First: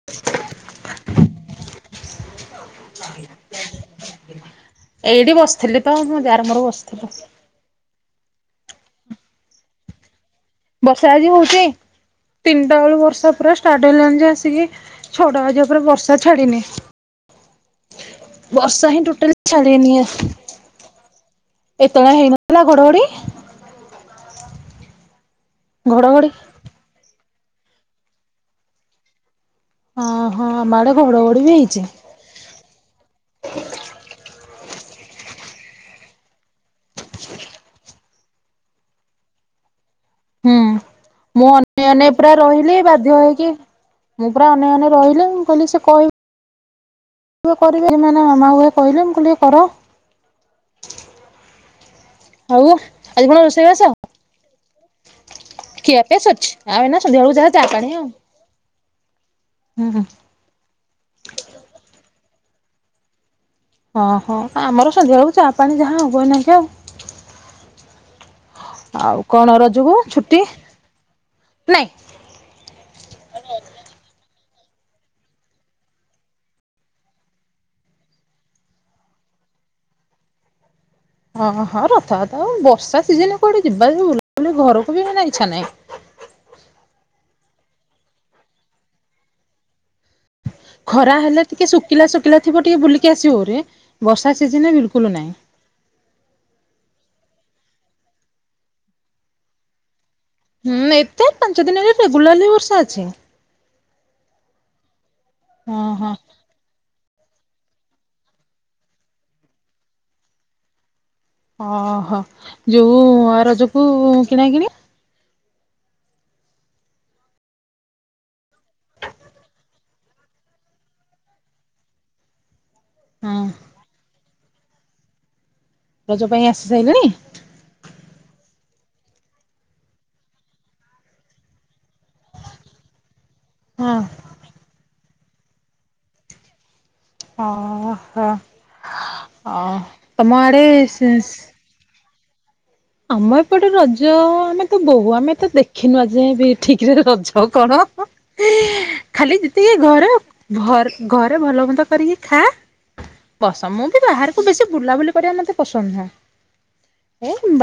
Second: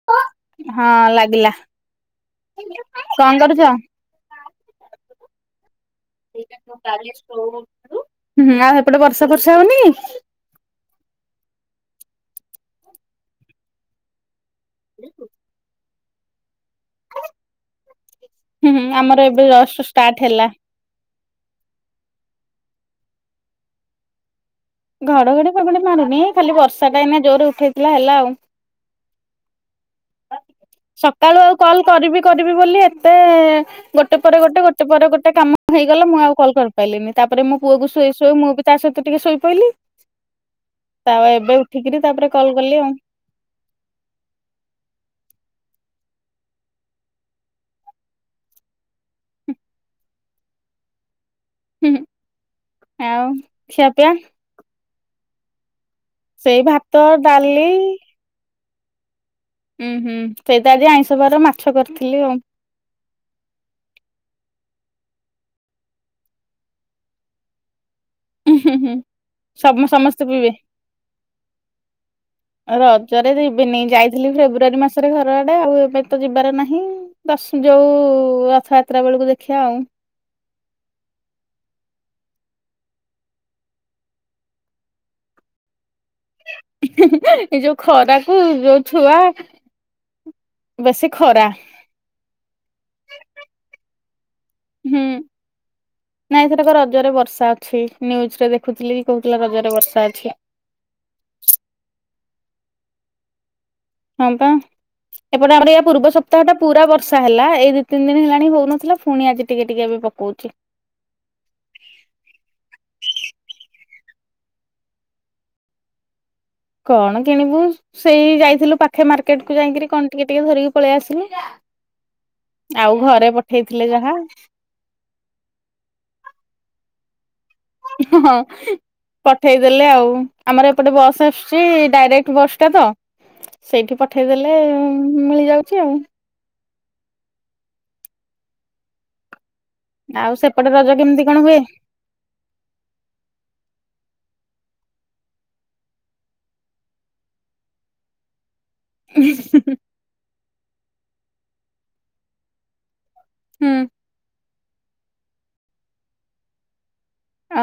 [inaudible] ହଁ ଲାଗିଲା। କଣ କରୁଛ? ଏଇଠି ବସିଥିଲି। ତ ମୋ ଯାର ମୋର ବସିଥିଲୁ। ନା ସେପଟେ ବର୍ଷା ଫର୍ଷା ହଉନି। ବର୍ଷା ଆଜି ହଉଚି। ତିନିଟା ବେଳୁ ବର୍ଷା ପୁରା ଷ୍ଟାର୍ଟ ହେଇଲାଣି ଯେ ଆସିକି ଛଅଟା ବାଜିବ ପୁରା ବର୍ଷା ଛାଡିିନି। ହୁଁ ହୁଁ ବର୍ଷା ହିଁ ଆମର ଟୋଟଲି ଏବେ ଜଷ୍ଟ ଛାଡ଼ନି ଆ। ଷ୍ଟାର୍ଟ ହେଲା ଏତେବେଳେ ହେଇନଥିଲା ଘଡଘଡି। ଘଡଘଡି ଫଡଘଡି ମାରିନି ଘଡଘଡି ଖାଲି ବର୍ଷାଟା ଏଇନା ଜୋରେ ଉଠେଇଥିଲା ହେଲା ଆଉ। ଆମ ଆଡେ ସକାଳୁ ଘଡଘଡି ଆଉ ବି କଲ୍ ହେଇଛି। କରିବି କରିବି ବୋଲି ଏତେ ଗୋଟେ ପରେ ଗୋଟେ ଗୋଟେ ପରେ ଗୋଟେ କାମ ହେଇଗଲା। ମୁଁ ଆଉ କଲ୍ କରିପାଇଲିିନି। ତା ପରେ ମୋ ପୁଅକୁ ଶୁଆଇ ଶୁଆଉ ମୁଁ ବି ତା ସହିତ ଟିକେ ଶୋଇ ପଇଲି। ହୁଁ। ମୁଁ ଅନେଇ ଅନେଇ ପୁରା କଲ୍ କଲି ରହିଲି, ଆଉ ବାଧ୍ୟ ହେଇକି ମୁଁ ପୁରା ଅନେଇ ଅନେଇ ରହିଲେ। ମୁଁ କହିଲି ସେ କହି କରିବେ [unintelligible] କହିଲେ ମୁ କହିଲି ଟିକେ କର। ହଉ ଆଉ କଣ ରୋଷେଇ ବାସ। ଖିଆ ସବୁ ସରିଛି ସେଇ ଆଉ ଏଇନା ଭାତ ସନ୍ଧ୍ୟା ବେଳକୁ ଯାହା ଚା ଡାଲି ପାଣି ଆଉ। ଉୁଁ ହୁଁ। ସେଇତ ଆଜି ଆଇଁଷ ବାର ମାଛ କରିଥିଲେ ଆଉ। ଓହୋ ଆମର ସନ୍ଧ୍ୟା ବେଳକୁ ଚା ପାଣି ଯାହା ହବ ଏଇନାଁକେ ଆଉ। ଉଁ ହୁଁ ହୁଁ। ଆଉ କଣ ସମ ରଜକୁ ସମସ୍ତେ ଛୁଟି? ପିଇବେ। ଆଉ ରଜରେ ଯିବିନି। ଯାଇଥିଲି ଫେବୃଆାରୀ ମାସରେ ଘର ଆଡେ। ଆଉ ଏବେ ତ ଯିବାର ନାହିଁ। ଦଶ୍ ଯୋଉ ରଥଯାତ୍ରା ବେଳକୁ ଦେଖିବା ଆଉ। ଓ ହଁ ରଥାଯାତ୍ରା ବେଳକୁ ବର୍ଷା ସିଜିନ୍ କୋଉଠି ଯିବା କି ବୁଲା ବୁଲି ଘରକୁ ବି ମାନେ ଇଚ୍ଛା ନାହିଁ। ଏଇ ଯୋଉ ଖରାକୁ ଯୋଉ ଛୁଆ। ଖରା ହେଲେ ଟିକେ ଶୁଖିଲା ଶୁଖିଲା ଥିବ ଟିକେ ବୁଲିକି ଆସିବରେ। ବର୍ଷା ସିଜିନରେ ହୁଁ। ବିଲକୁଲ୍ ନାହିଁ। ନାଇଁ ସେଟା ବା ରଜରେ ବର୍ଷା ଅଛି। ନ୍ୟୁଜରେ ଦେଖୁଥିଲି କହୁଥିଲା ରଜରେ ବର୍ଷା ଅଛି। ହୁଁ ଏଇତ ପାଞ୍ଚ ଦିନରେ ରେଗୁଲାରଲି ବର୍ଷା ଅଛି। ହଁ ବା। ଏପଟେ ଆମର ଏଆ ହଁ ହଁ ପୂର୍ବ ସପ୍ତାହଟା ପୁରା ବର୍ ବର୍ଷା ହେଲା। ଏଇ ଦିଇ ତିନ ଦିନ ହେଲାଣି ହଉନଥିଲା ପୁଣି ଆଜି ଟିକେ ଟିକେ ଏବେ ପକଉଛି। ଓହୋ ଯୋଉ ରଜକୁ କିଣା କିଣି? କଣ କିଣିବୁ? ସେଇ ଯାଇଥିଲୁ ପାଖେ ମାର୍କେଟକୁ ଯାଇକିରି କଣ ଟିକେ ଟିକେ ଧରିକି ପଳେଇ ଆସିଲି। ଆଉ ଘରେ ହଁ ପଠେଇଥିଲେ ଯାହା। ରଜ ପାଇଁ ଆସି ସାଇଲେଣି। ହଁ ପଠେଇଦେଲେ ଆଉ। ଆମର ଏପଟେ ବସ୍ ସି ଡାଇରେକ୍ଟ ବସ୍ ଟା ତ ହଁ ସେଇଠି ପଠେଇଦେଲେ ମିଳିଯାଉଛି ଆଉ। ଅହୋ ଅ ଆଉ ତମ ଆଡ ସେପଟେ ରଜ ସେ କେମିତି କଣ ହୁଏ? ଆମ ଏପଟେ ରଜ ଆମେ ତ ବୋହୁ ଆମେ ତ ଦେଖିନୁ ଆଜି ଯାଏ ବି ଠିକରେ ରଜ କଣ। ଖାଲି ଯେତିକି ଘର ଘରେ ଘରେ ଭଲ ମନ୍ଦ କରିକି ଖା। ଅବଶ୍ୟ ହୁଁ ମୁଁ ବି ବାହାରକୁ ବେଶୀ ବୁଲାବୁଲି କରିବା ମତେ ପସନ୍ଦ ନୁହଁ।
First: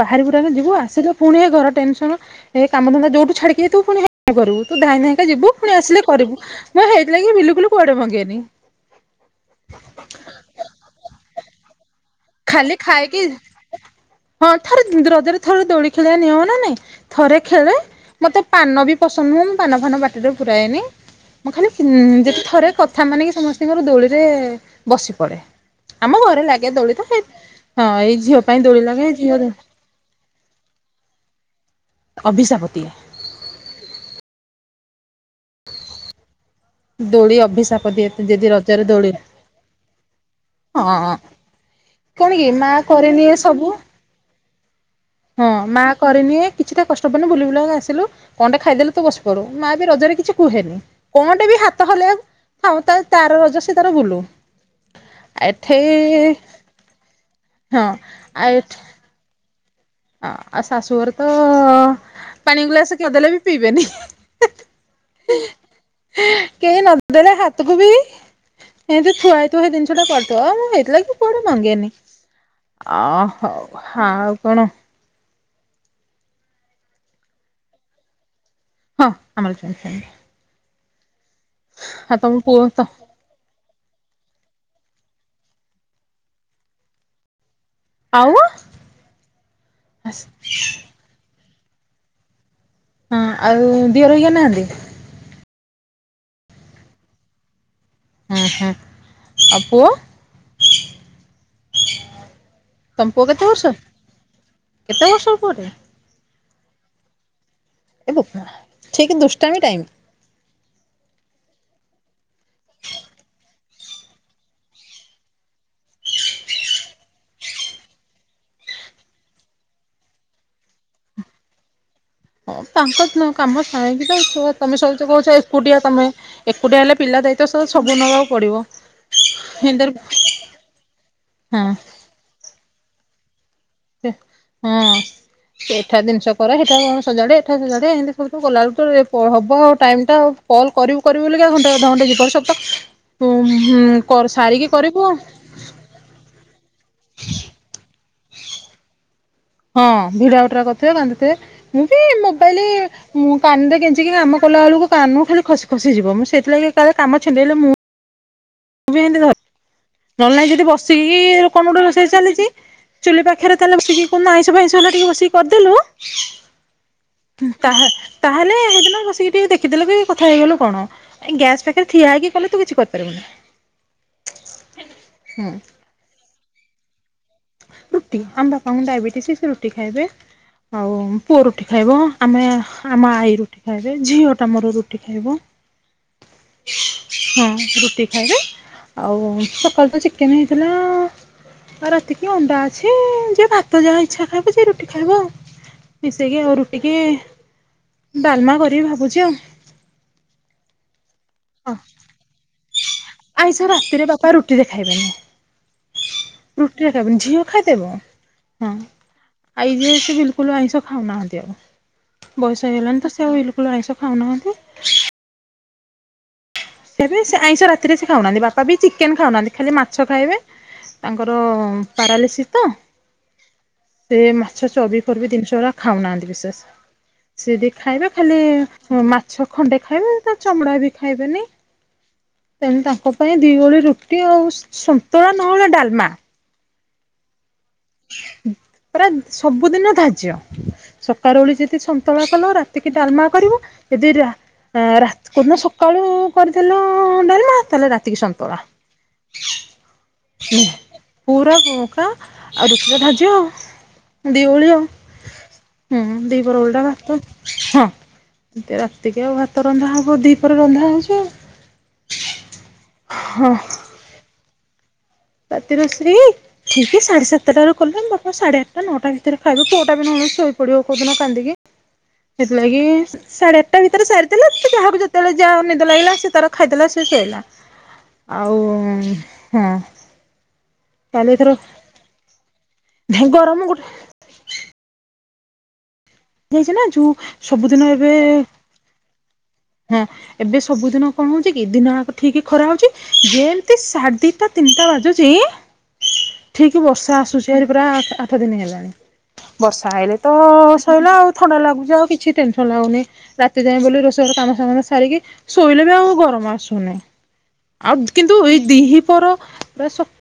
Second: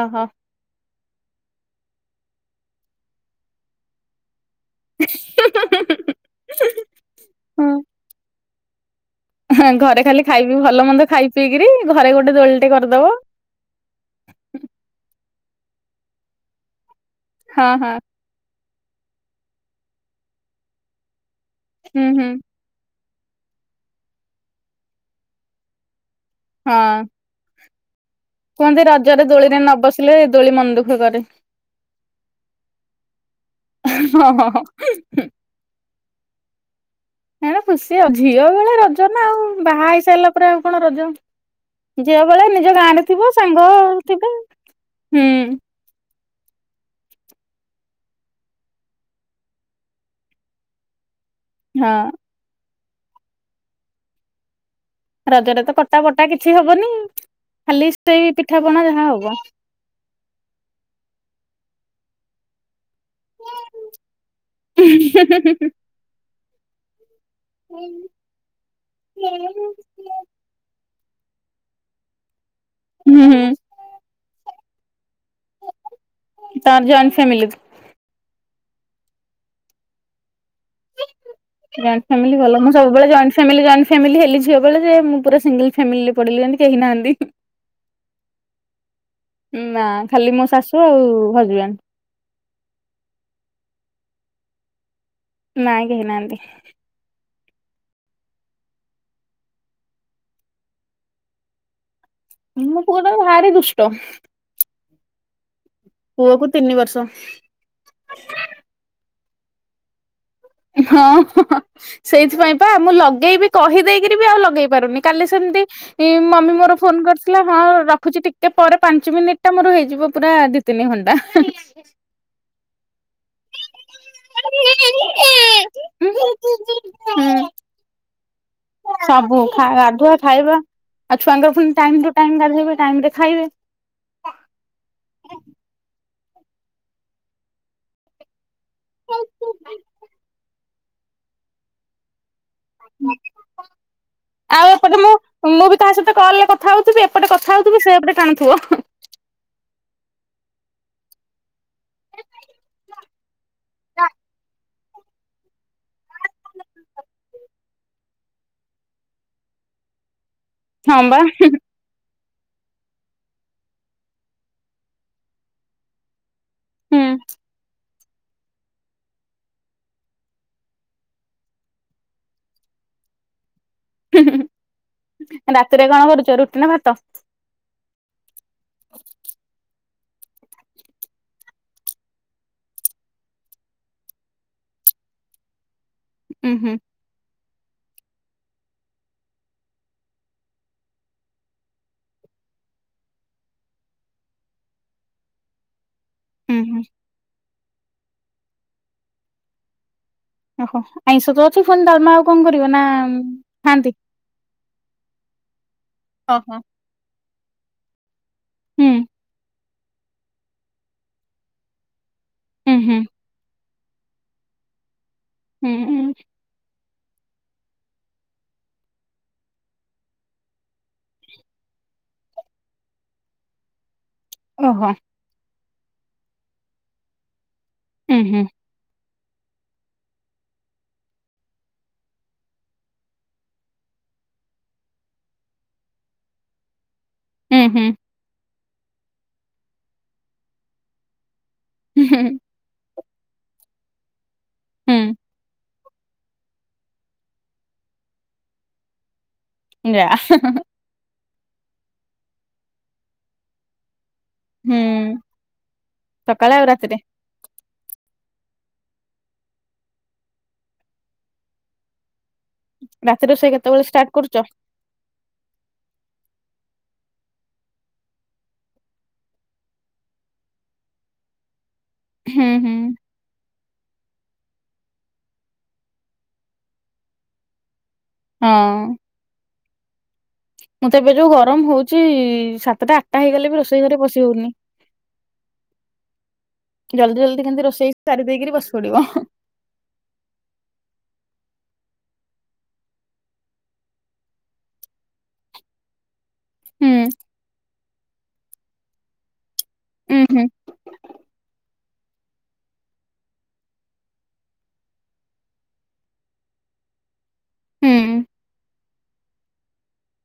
ଓହୋ। ଯିବୁ ଆସିଲେ ପୁଣି ଘର ଟେନସନ ଏ କାମଧନ୍ଦା ଯୋଉଠୁ ଛାଡିକି ପୁଣି କଣ କରିବୁ ତୁ ଧାଇଁ ଧାଇଁଙ୍କା ଯିବୁ ପୁଣି ଆସିଲେ କରିବୁ, ମୁଁ ହେଇଥିଲାଗି ବିଲକୁଲ କୁଆଡେ ମଙ୍ଗେନି। [inaudible] ହଁ ଘରେ ଖାଇବି, ଭଲ ମନ୍ଦ ଖାଇ ପିଇକିରି ଘରେ ଗୋଟେ [unintelligible] ଖାଲି ଖାଇକି ହଁ ଥରେ ରଜରେ ଥରେ ଦୋଳି ଖେଳିବା ନିୟମ ନା ନାଇଁ ଥରେ ହଁ ଖେଳେ ହଁ ମତେ ପାନ ବି ପସନ୍ଦ ନୁହଁ, ମୁଁ ପାନ ଫାନ ପାଟିରେ ପୁରାଏନି। ମଁ ଖାଲି ହୁଁ ହୁଁ ଯଦି ଥରେ କଥା ମାନିକି ସମସ୍ତଙ୍କର ଦୋଳିରେ ବସି ପଡେ। ଆମ ଘରେ ଲାଗେ ଦୋଳି ତ ହଁ ସେ, ହଁ ଏଇ ଝିଅ ପାଇଁ ଦୋଳି କୁହନ୍ତି ଲାଗେ ରଜରେ ଝିଅ ଦୋଳିରେ ନ ବସିଲେ ଦୋଳି ମନ ଦୁଃଖ କରେ। ଅଭିଶାପ ଦିଏ। ହଁ ଦୋଳି ଏଣ ଅଭିଶାପ ଖୁସି ଦିଏ ଆଉ ଝିଅ ଯଦି ବେଳେ ରଜରେ ରଜ ଦୋଳି ନା ଆଉ ବାହା ହେଇସାରିଲା ପରେ ଆଉ କଣ ରଜ? ହଁ ଝିଅ କଣ କି ବେଳେ ମା ନିଜ ଗାଁ ରେ କରେନି ଏ ଥିବ ସାଙ୍ଗ ସବୁ ଥିବେ ହୁଁ ହଁ ମାଁ କରିନିଏ କିଛିଟା କଷ୍ଟ ଫଷ୍ଟ ବୁଲି ବୁଲା କରି ଆସିଲୁ, କଣ ଟିକେ ଖାଇଦେଲୁ ତ ବସି ପଡୁ, ମାଁ ବି ରଜରେ କିଛି କୁହେନି। କଣଟେ ବି ହାତ ହଁ ହଲେଇବ ଥାଉ ତାର ତାର ରଜ ସେ ତାର ବୁଲୁ। ରଜରେ ତ କଟା ବଟା ଏଠେଇ କିଛି ହବନି, ହଁ ଖାଲି ସେଇ ପିଠାପଣା ଯାହା ହବ। ଅ ଆଉ ଶାଶୁଘର ତ ପାଣି ଗୁଲାସ କରିଦେଲେ ବି ପିଇବେନି। [unintelligible] କେହି ନଦେଲେ ହାତକୁ ବି ଏମତି ଥୁଆ ହେଇଥିବ ସେ ଜିନିଷ ଯଉଟା କରିଥିବ ମୁଁ ହେଇଥିଲାଗି କୁଆଡେ ମଙ୍ଗେନି ଅହ। ହୁଁ ହଁ, ଆଉ କଣ? ତାର ଜଏଣ୍ଟ ଫ୍ୟାମିଲି। ହଁ ଆମର ଜଏଣ୍ଟ ଫ୍ୟାମିଲୀ। ଜଏଣ୍ଟ ଫେମିଲି ତମ ପୁଅ ଭଲ ମୁଁ ତ ସବୁବେଳେ, ଜଏଣ୍ଟ। ଫାମିଲ ଜଏଣ୍ଟ ଫାମିଲ ହେଲି ଝିଅ ବେଳେ ଯେ ମୁଁ ପୁରା ସିଙ୍ଗଲ ଫାମିଲି ପଡ଼ିଲି କେହିନାହାନ୍ତି। ଆଉ ହଁ ନା ଖାଲି ମୋ ଶାଶୁ ଆଉ ହଜବେଣ୍ଡ। ହଁ, ଆଉ ଦିଅର କେହି ନାହାନ୍ତି? ନାଇଁ କେହି ନାହାନ୍ତି? ହଁ ହଁ ଆଉ ପୁଅ? ମୋ ପୁଅଟା ତମ ପୁଅ କେତେ ଭାରି ବର୍ଷ? ଦୁଷ୍ଟ କେତେ ବର୍ଷର ପୁଅ? ପୁଅକୁ ତିନି ବର୍ଷ ଏ ଠିକ୍ ଦୁଷ୍ଟାମୀ ଟାଇମ। ହଁ ସେଇଥିପାଇଁ ପା ମୁଁ ଲଗେଇବି କହିଦେଇକିରି ବି ଆଉ ଲଗେଇପାରୁନି କାଲି ସେମିତି ମମି ମୋର ଫୋନ କରିଥିଲା ହଁ ରଖୁଛି ଟିକେ ପରେ ପାଞ୍ଚ ମିନିଟଟା ମୋର ହେଇଯିବ ପୁରା ତିନି ଘଣ୍ଟା। ହଁ ତାଙ୍କ କାମ ଥାଉକି ତ ତମେ ସବୁ କହୁଛ ଏକୁଟିଆ ତମେ ହୁଁ ଏକୁଟିଆ ହେଲେ ପିଲା ଦାୟିତ୍ୱ ସବୁ ନେବାକୁ ପଡିବ। ସବୁ ଖା ଗାଧୁଆ ଖାଇବା ଆଉ ଛୁଆଙ୍କ ପୁଣି ଟାଇମ ଟୁ ଟାଇମ ଗଧେଇବେ ଟାଇମ ରେ ଖାଇବେ। ସେ ହଁ ଏଠା ଜିନିଷ କର ହେଟା କଣ ସଜାଡ ଏଠା ସଜାଡେ ଏମିତି ସବୁଠୁ ଗୋଲାବେଳକୁ ହେବ ଆଉ ଟାଇମ୍ ଟା ଆଉ କଲ କରିବୁ କରିବୁ ବୋଲି ଘଣ୍ଟା ଅଧେ ଘଣ୍ଟା ଯିବହେରୀ ସ ତ ହୁଁ ହୁଁ କ ଆଉ ସାରିକି ଏପଟେ କରିବୁ। ମୁଁ ମୁଁ ବି ତା ସହିତ କଲ ରେ କଥା ହଉଥିବି ଏପଟେ କଥା ହଉଥିବି ସେପଟେ ଟାଣୁଥିବ। ହଁ ଭିଡା ଉଟୁରା କରୁଥିବେ କାନ୍ଦୁ ଥିବେ ମୁଁ ବି ମୋବାଇଲି ମୁଁ କାନରେ କେଞ୍ଚିକି କାମ କଲାବେଳକୁ କାନ ଖାଲି ଖସିି ଖସିଯିବ ମୁଁ ସେଥିଲାଗି କାଳେ କାମ ଛଣ୍ଡେଇଲେ ମୁଁ ତୁ କିନ୍ତୀ ଘର ନହେଲେ ନାଇଁ ଯଦି ହଁ ବସିକି ବା କଣ ଗୋଟେ ରୋଷେଇ ଚାଲିଛି। ଚୁଲି ପାଖରେ ତାହେଲେ ବସିକି କୁଦିନ ଆଇଁଷ ଫାଇଁଷ ହେଲେ ଟିକେ ବସିକି କରିଦେଲୁ ହୁଁ ତାହା ତାହେଲେ ସେଦିନ ବସିକି ଟିକେ ଦେଖିଦେଲେ କି କଥା ହେଇଗଲ କଣ? ଗ୍ୟାସ ପାଖରେ ଠିଆ ହେଇକି କଲେ ତୁ କିଛି କରିପାରିବୁନି। ହୁଁ ହୁଁ ହୁଁ ରାତିରେ କଣ କରୁଛ ରୁଟି ନା ଭାତ? ରୁଟି ଆମ ବାପାଙ୍କୁ ଡାଇବେଟିସ୍ ସେ ରୁଟି ଖାଇବେ। ଆଉ ପୁଅ ରୁଟି ଖାଇବ ଆମେ ଆମ ଆଈ ରୁଟି ଖାଇବେ ଝିଅଟା ମୋର ରୁଟି ଖାଇବ। ଉୁଁ ହୁଁ ହ [unintelligible] ହଁ ରୁଟି ଖାଇବେ ଆଉ ସକାଳୁ ତ ଚିକେନ୍ ହେଇଥିଲା ଆଉ ରା ରାତିକି ଅଣ୍ଡା ଅଛି ଯିଏ ଭାତ ଯାହା ଇଚ୍ଛା ଖାଇବ ଯେ ରୁଟି ଖାଇବ ଆଉ। ମିଶେଇକି ଆଉ ହୁଁ ହୁଁ ରୁଟିକି ଡାଲମା କରିବି ଭାବୁଚି ଆଉ। ଓହୋ ଆଇଁଷ ତ ଅଛି ହଁ ପୁଣି ତାଲମା ଆଉ କଣ କରିବ ନା ଆଇଁଷ ଖାଆନ୍ତି ରାତିରେ ବାପା ରୁଟି ରେ ଖାଇବେନି। ହଁ ହଁ। ରୁଟି ଖାଇବେନି ଝିଅ ଖାଇଦବ ହଁ। ଆଇ ଯେ ସସିଏ ବିଲକୁଲ ଆଇଁଷ ଖାଉନାହାନ୍ତି ଆଉ। ବୟସ ହେଇଗଲାଣିି ତ ସେ ଆଉ ବିଲକୁଲ ଆଇଁସ ଖାଉ ନହାନ୍ତି। ହୁଁ ହୁଁ। ସେବି ସେ ଆଇଁଷ ରାତିରେ ସେ ଖାଉନାହାନ୍ତି ବାପା ବି ଚିକେନ୍ ଖାଉନାହାନ୍ତି ଖାଲି ମାଛ ଖାଇବେ। ତାଙ୍କର ପାରାଲିସିସ୍ ତ। ସେ ମାଛ ଚର୍ବି ଫର୍ବି ଜିନିଷ ଗୁଡ଼ା ଖାଉନାହାଁନ୍ତି ବିଶେଷ ସେ ଯଦି ଖାଇବେ ଖାଲି ମାଛ ଖଣ୍ଡେ ଖାଇବେ ତା ଚମଡ଼ା ବି ଖାଇବେନି। ତେଣୁ ତାଙ୍କ ପାଇଁ ଦି ଓଳି ରୁଟି ଆଉ ସନ୍ତୁଳା ନହେଳା ଡାଲମା। ହୁଁ ହୁଁ। ପୂରା ସବୁଦିନ ଧାର୍ଯ୍ୟ ସକାଳ ଓଳି ଯଦି ସନ୍ତୁଳା କଲ ରାତି କି ଡାଲମା କରିବ ଯଦି ରା ରା କୋଉଦିନ ସକାଳୁ କରିଦେଲ ଡାଲମା ତାହେଲେ ରାତିକି ସନ୍ତୁଳା। ଯା [unintelligible] ପୁରା ବୁକା ଆଉ ରୁଟି ଟା ଧାର୍ଯ୍ଯ ଆଉ। ହୁଁ, ଦିଓଳିଆଉ ହୁଁ ସକାଳେ ଦିହିପହର ଆଉ ଓଳିଟା ରାତିରେ ଭାତ। ହଁ ରାତିକି ଆଉ ଭାତ ରନ୍ଧା ହବ ଦିହିପହରେ ରନ୍ଧା ହଉଚି ଆଉ। ରାତି ରୋଷେଇ ହଁ। କେତବେଳେ ଷ୍ଟାର୍ଟ କରୁଚ? ରାତି ରୋଷେଇ? ଠିକ ସାଢେ ସାତଟା ରୁ କଲେ ବାପା ସାଢେ ଆଠଅଟା ନଅଟା ଭିତରେ ଖାଇବୁ ପୁଅଟା ବି ନ ଖାଇ ଶୋଇ ପିଡିବ କୋଉଦିନ କାନ୍ଦିକି। ହୁଁ, ହୁଁ, ସେଥିଲାଗି ସାଢ଼େ ଆଠଟା ଭିତରେ ସାରି ଦେଲେ। ଯାହାକୁ ଯେତେବେଳେ ଯାହା ନିଦ ଲାଗିଲା ସେ ତାର ଖାଇଦେଲା ସେ ଶୋଇଲା। ଆଉ ହଁ, ହଁ। ମତେ ଏବେ ଯୋଉ ତାହେଲେ ଏଥର ଗରମ ହଉଚି ସାତଟା ଆଠଟା ହେଇଗଲେ ବି ଗରମ ରୋଷେଇ ଗୋଟେ ଘରେ ପସିି- ହଉନି ହେଇଛି ନା ଯୋଉ ଜଲଦି ଜଲଦି କେମତି ସବୁଦିନ ରୋଷେଇ ଏବେ ସାରି ଦେଇକିରି ବସ୍ ପଡ଼ିବ। ହଁ। ଏବେ ସବୁ ଦିନ କଣ ହଉଚି କି ଦିନ ଆକ ଠିକି ଖରା ହଉଚି ଯେମିତି ସାଢେ ଦିଟା ତିନିଟା ବାଜୁଚି- ଠିକ ହୁଁ, ବର୍ଷା ଆସୁଚି ହାରି ପୁରା ଆଠ ଦିନି ହେଲାଣି। ବର୍ଷା ଆଇଲେ ଉଁ ତ ହୁଁ, ସଇଲା ବର୍ଷା ହେଲା ଆଉ ଥଣ୍ଡା ଲାଗୁଚି ଆଉ କିଛି ଟେନସନ ଲାଗୁନି ରାତି ଯାଏଁ ବୋଲି ରୋଷେ କାମ [unintelligible] ସାରିକି ଶୋଇଲେ ବି ଆଉ ଗରମ ଆସୁନି। ହୁଁ, ଆଉ ହୁଁ, କିନ୍ତୁ ଏଇ ଦିହିପର ପୁରା ସ -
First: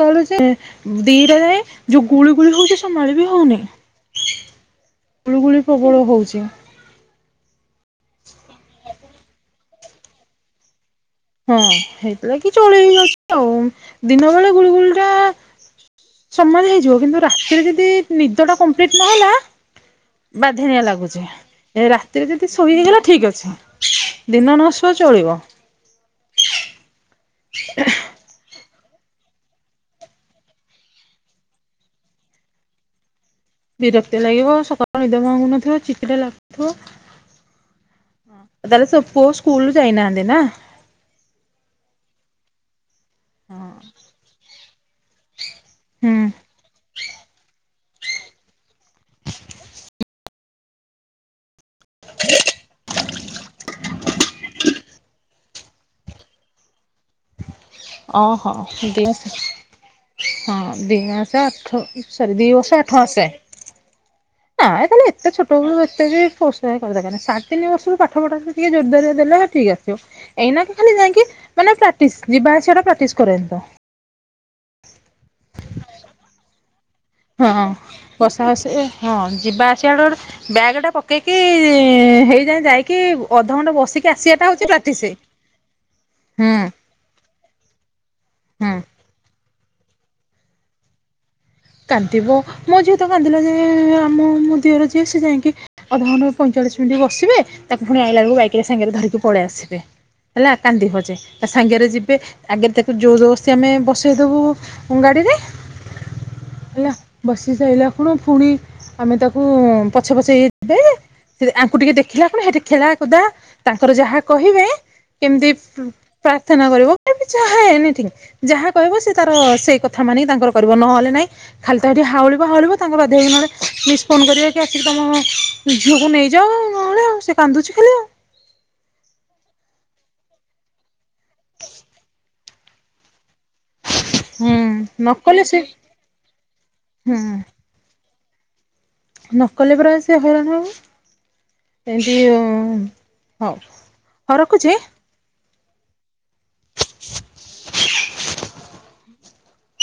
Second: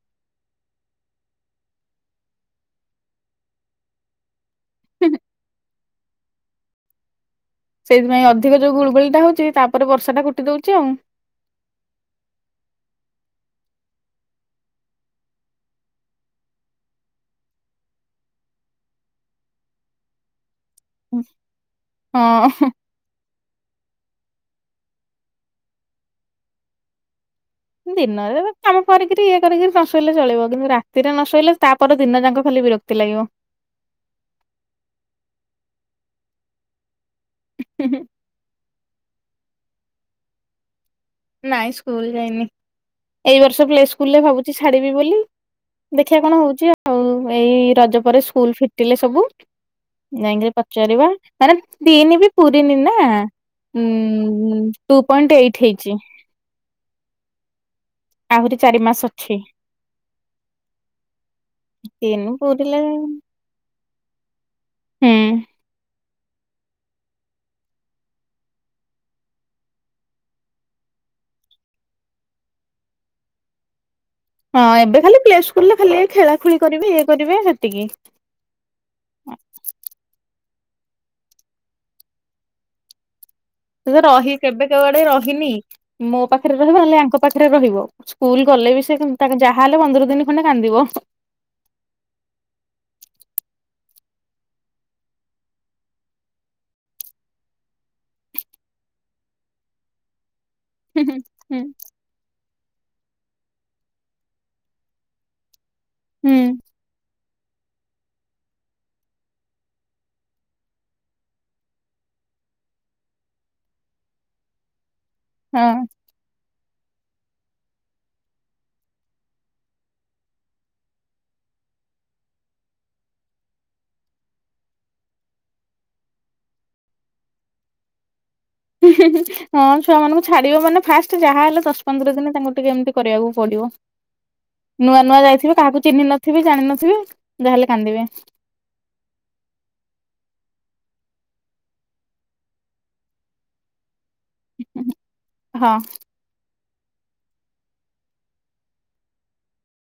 କାଳୁ ଯେ ଦିଇଟା ଯାଏ ଯୋଉ ଗୁଳି ଗୁଳି ହଉଚି ସମାଳି ବିି ହଉନି। ହୁଁ। ଗୁଳୁଗୁଳି ପ୍ରବଳ ହଉଚି। ସେଇଥିପାଇଁ ଅଧିକ ଯୋଉ ଗୁଳୁଗୁଳିଟା ହଉଚି ତାପରେ ବର୍ଷାଟା କୁଟି ଦଉଚି ଆଉ। ହଁ ହେଇଥି ଲାଗି ଚଳେ [inaudible] ଆଉ ଦିନ ବେଳେ ଗୁଳିୁଗୁଳି ଟା ସମାଳି ହେଇଯିବ କିନ୍ତୁ ରାତିରେ ଯଦି ନିଦ ଟା କମ୍ପ୍ଲିଟ ନହେଲା ବାଧିଣିଆ ଲା ଗୁଚି ଏ ରାତିରେ ଯଦି ହଁ ଶୋଇ ହେଇଗଲା ଠିକ୍ ଅଛି ଦିନ ନ ଶୁଅ ଚଳିବ। ଆଛା। ଦିନରେ ବା କାମ କରିକିରି ଇଏ କରିକରି ନସୋଇଲେ ଚଳିବ କିନ୍ତୁ ରାତିରେ ନସୋଇଲେ ତାପରେ ଦିନ ଯାଙ୍କ ଖାଲି ବିର କ୍ତି ଲାଗିବ। ବିରକ୍ତିଆ ଲାଗିବ ସକାଳୁ ନିଦ ଭାଙ୍ଗୁନଥିବ ଚିିକିଟା, ଲା [inaudible] ଥୁବ। ତାହେଲେ ସ ପୁଅ ସ୍କୁଲ ଯାଇନାହାଁନ୍ତିନା। ନାଇଁ ସ୍କୁଲ ଯାଇନି ଏଇ ବର୍ଷ ପ୍ଲେ ହୁଁ। ସ୍କୁଲରେ ଭାବୁଚି ଛାଡିବି ବୋଲି। ଦେଖିଆ କଣ ହଉଚି ଆଉ ଏଇ ରଜ ପରେ ସ୍କୁଲ ଫି ତି ଲେ ସବୁ ଯାଇଁକିରି ପଚ଼ାରିବା। ମାନେ ତିନି ବି ପୁରୀନି ନା ଉଁ ଟୁ ପଏଣ୍ଟ ଏଇଟ୍ ହେଇଚି। ଓହୋ ଆହୁରି ଚାରି ମାସ ଅଛି। ହଁ ଦି ମାସ ତିନି ସରି ଦି ବର୍ଷ ପୁରିଲେ ଆଠମାସେ। ନାଁ ତାହେଲେ ଏତେ ହୁଁ। ଛୋଟ ବେଳୁ ଏତେ ବି ଫୋ [unintelligible] ସାଢେ ତିନିବର୍ଷ ରୁ ପାଠପଢା ଟିକେ ଜୋରଦାରିଆ ଦେଲେ ଠିକ୍ ଆସିବ। ଏଇନାକେ ଖାଲି ଯାଇଁକି ମାନେ ପ୍ରାକ୍ଟିସ ଯିବା ଆସିବା ପ୍ରାକ୍ଟିସ କରେନ୍ତ। ହଁ ଏବେ ଖାଲି ପ୍ଲେ ସ୍କୁଲ ରେ ଖାଲି ଏଇ ଖେଳା ଖୁଳି କରିବି ଇଏ କରିବେ ହଁ ହେତିକି। ବସା ବସି ହଁ ଯିବା ଆସିବାଟା ଗୋଟେ ବ୍ୟାଗ ଟା ପକେଇକି ହେଇଁଯାଏ ଯାଇକି ବୁ ରହି କେବେ କେଉ ଆଡେ ରହିନି ମୋ ପାଖେରେ ହୁଁ। ରହିବ ନ ହେଲେ ୟାଙ୍କ ପାଖରେ ରହିବ ସ୍କୁଲ ଗଲେ ହୁଁ ବି ସେ ତାଙ୍କ ଯାହାହେଲେ ପନ୍ଦର ଦିନି ଖଣ୍ଡେ କାନ୍ଦିବ। କାନ୍ଦିବ ମୋ ଝିଅ ତ କାନ୍ଦିଲା ଯେ ଆମ ମୋ ଦିଅର ଝିଅ ସେ ଯାଇଁକି ଅଧଘଣ୍ଟ ପଇଁଚାଳିଶି ମିନିଟ୍ ବସିବେ ତାକୁ ପୁଣି ଆଇଲା ବୁଳୁକୁ ବାଇକ ରେ ସାଙ୍ଗରେ ଧରିକି ପଳେଇ ଆସିବେ। ହେଲା କାନ୍ଦିବ ହୁଁ ଯେ ତା ହୁଁ ସାଙ୍ଗରେ ଯି ଆଗେ ତାକୁ ଜୋର ଜବସ୍ତି ଆମେ ବସେଇ ଦେବୁ ଉଁ ଗାଡ଼ିରେ। ହୁଁ। ହେଲା ବସି ସାଇଲା ଖୁଣୁ ପୁଣି ଆମେ ତାକୁ ପଛେ ପଛେ ଏତେ ସେ ଆଙ୍କୁ ଟିକେ ଦେଖିଲା ଖୁଣୁ ହେଠି ଖେଳା କୁଦା ତାଙ୍କର ଯାହା କହିବେ କେମିତି ହଁ ପ୍ରାର୍ଥନା କରିବ [inaudible] ଯାହା ଏନିଥିଙ୍ଗ ଯାହା କହିବ ସେ ତାର ସେଇ କଥା ମାନି ତାଙ୍କର କହିବ ନହଲେ ନାଇଁ ଖାଲି ତ ଟିକି ହାଉଉଳିବ ହାଉଉଳିବ ତାଙ୍କ ବାଧ୍ୟ ହେଇକି ନହେଲେ ମିସ୍ ଫୋନ୍ କରିବା କି ଆସିକି ତମ ଝିଅକୁ ନେଇଯାଅ ନହେଲେ ଆଉ ସେ କାନ୍ଦୁଚି ଖାଲି ଆଉ। ହଁ ଛୁଆ ମାନଙ୍କୁ ଛାଡିବ ମାନେ ଫାଷ୍ଟ ଯାହା ହେଲେ ଦଶ ପନ୍ଦର ଦିନ ତାଙ୍କୁ ଟିକେ ଏମିତି କରିବାକୁ ପଡିବ। ହୁଁ ନୂଆ ନୂଆ ନକଲେ ଯାଇଥିବେ ସେ କାହାକୁ ଚିହ୍ନି ନଥିବେ ଜାଣିିନଥିବେ ହୁଁ ଯାହାହେଲେ କାନ୍ଦିବେ। ନକଲେ ପରା ସେ ହଇରାଣ ହବ। ଏମତି ହଉ ହଉ ରଖୁଚି। ହଁ।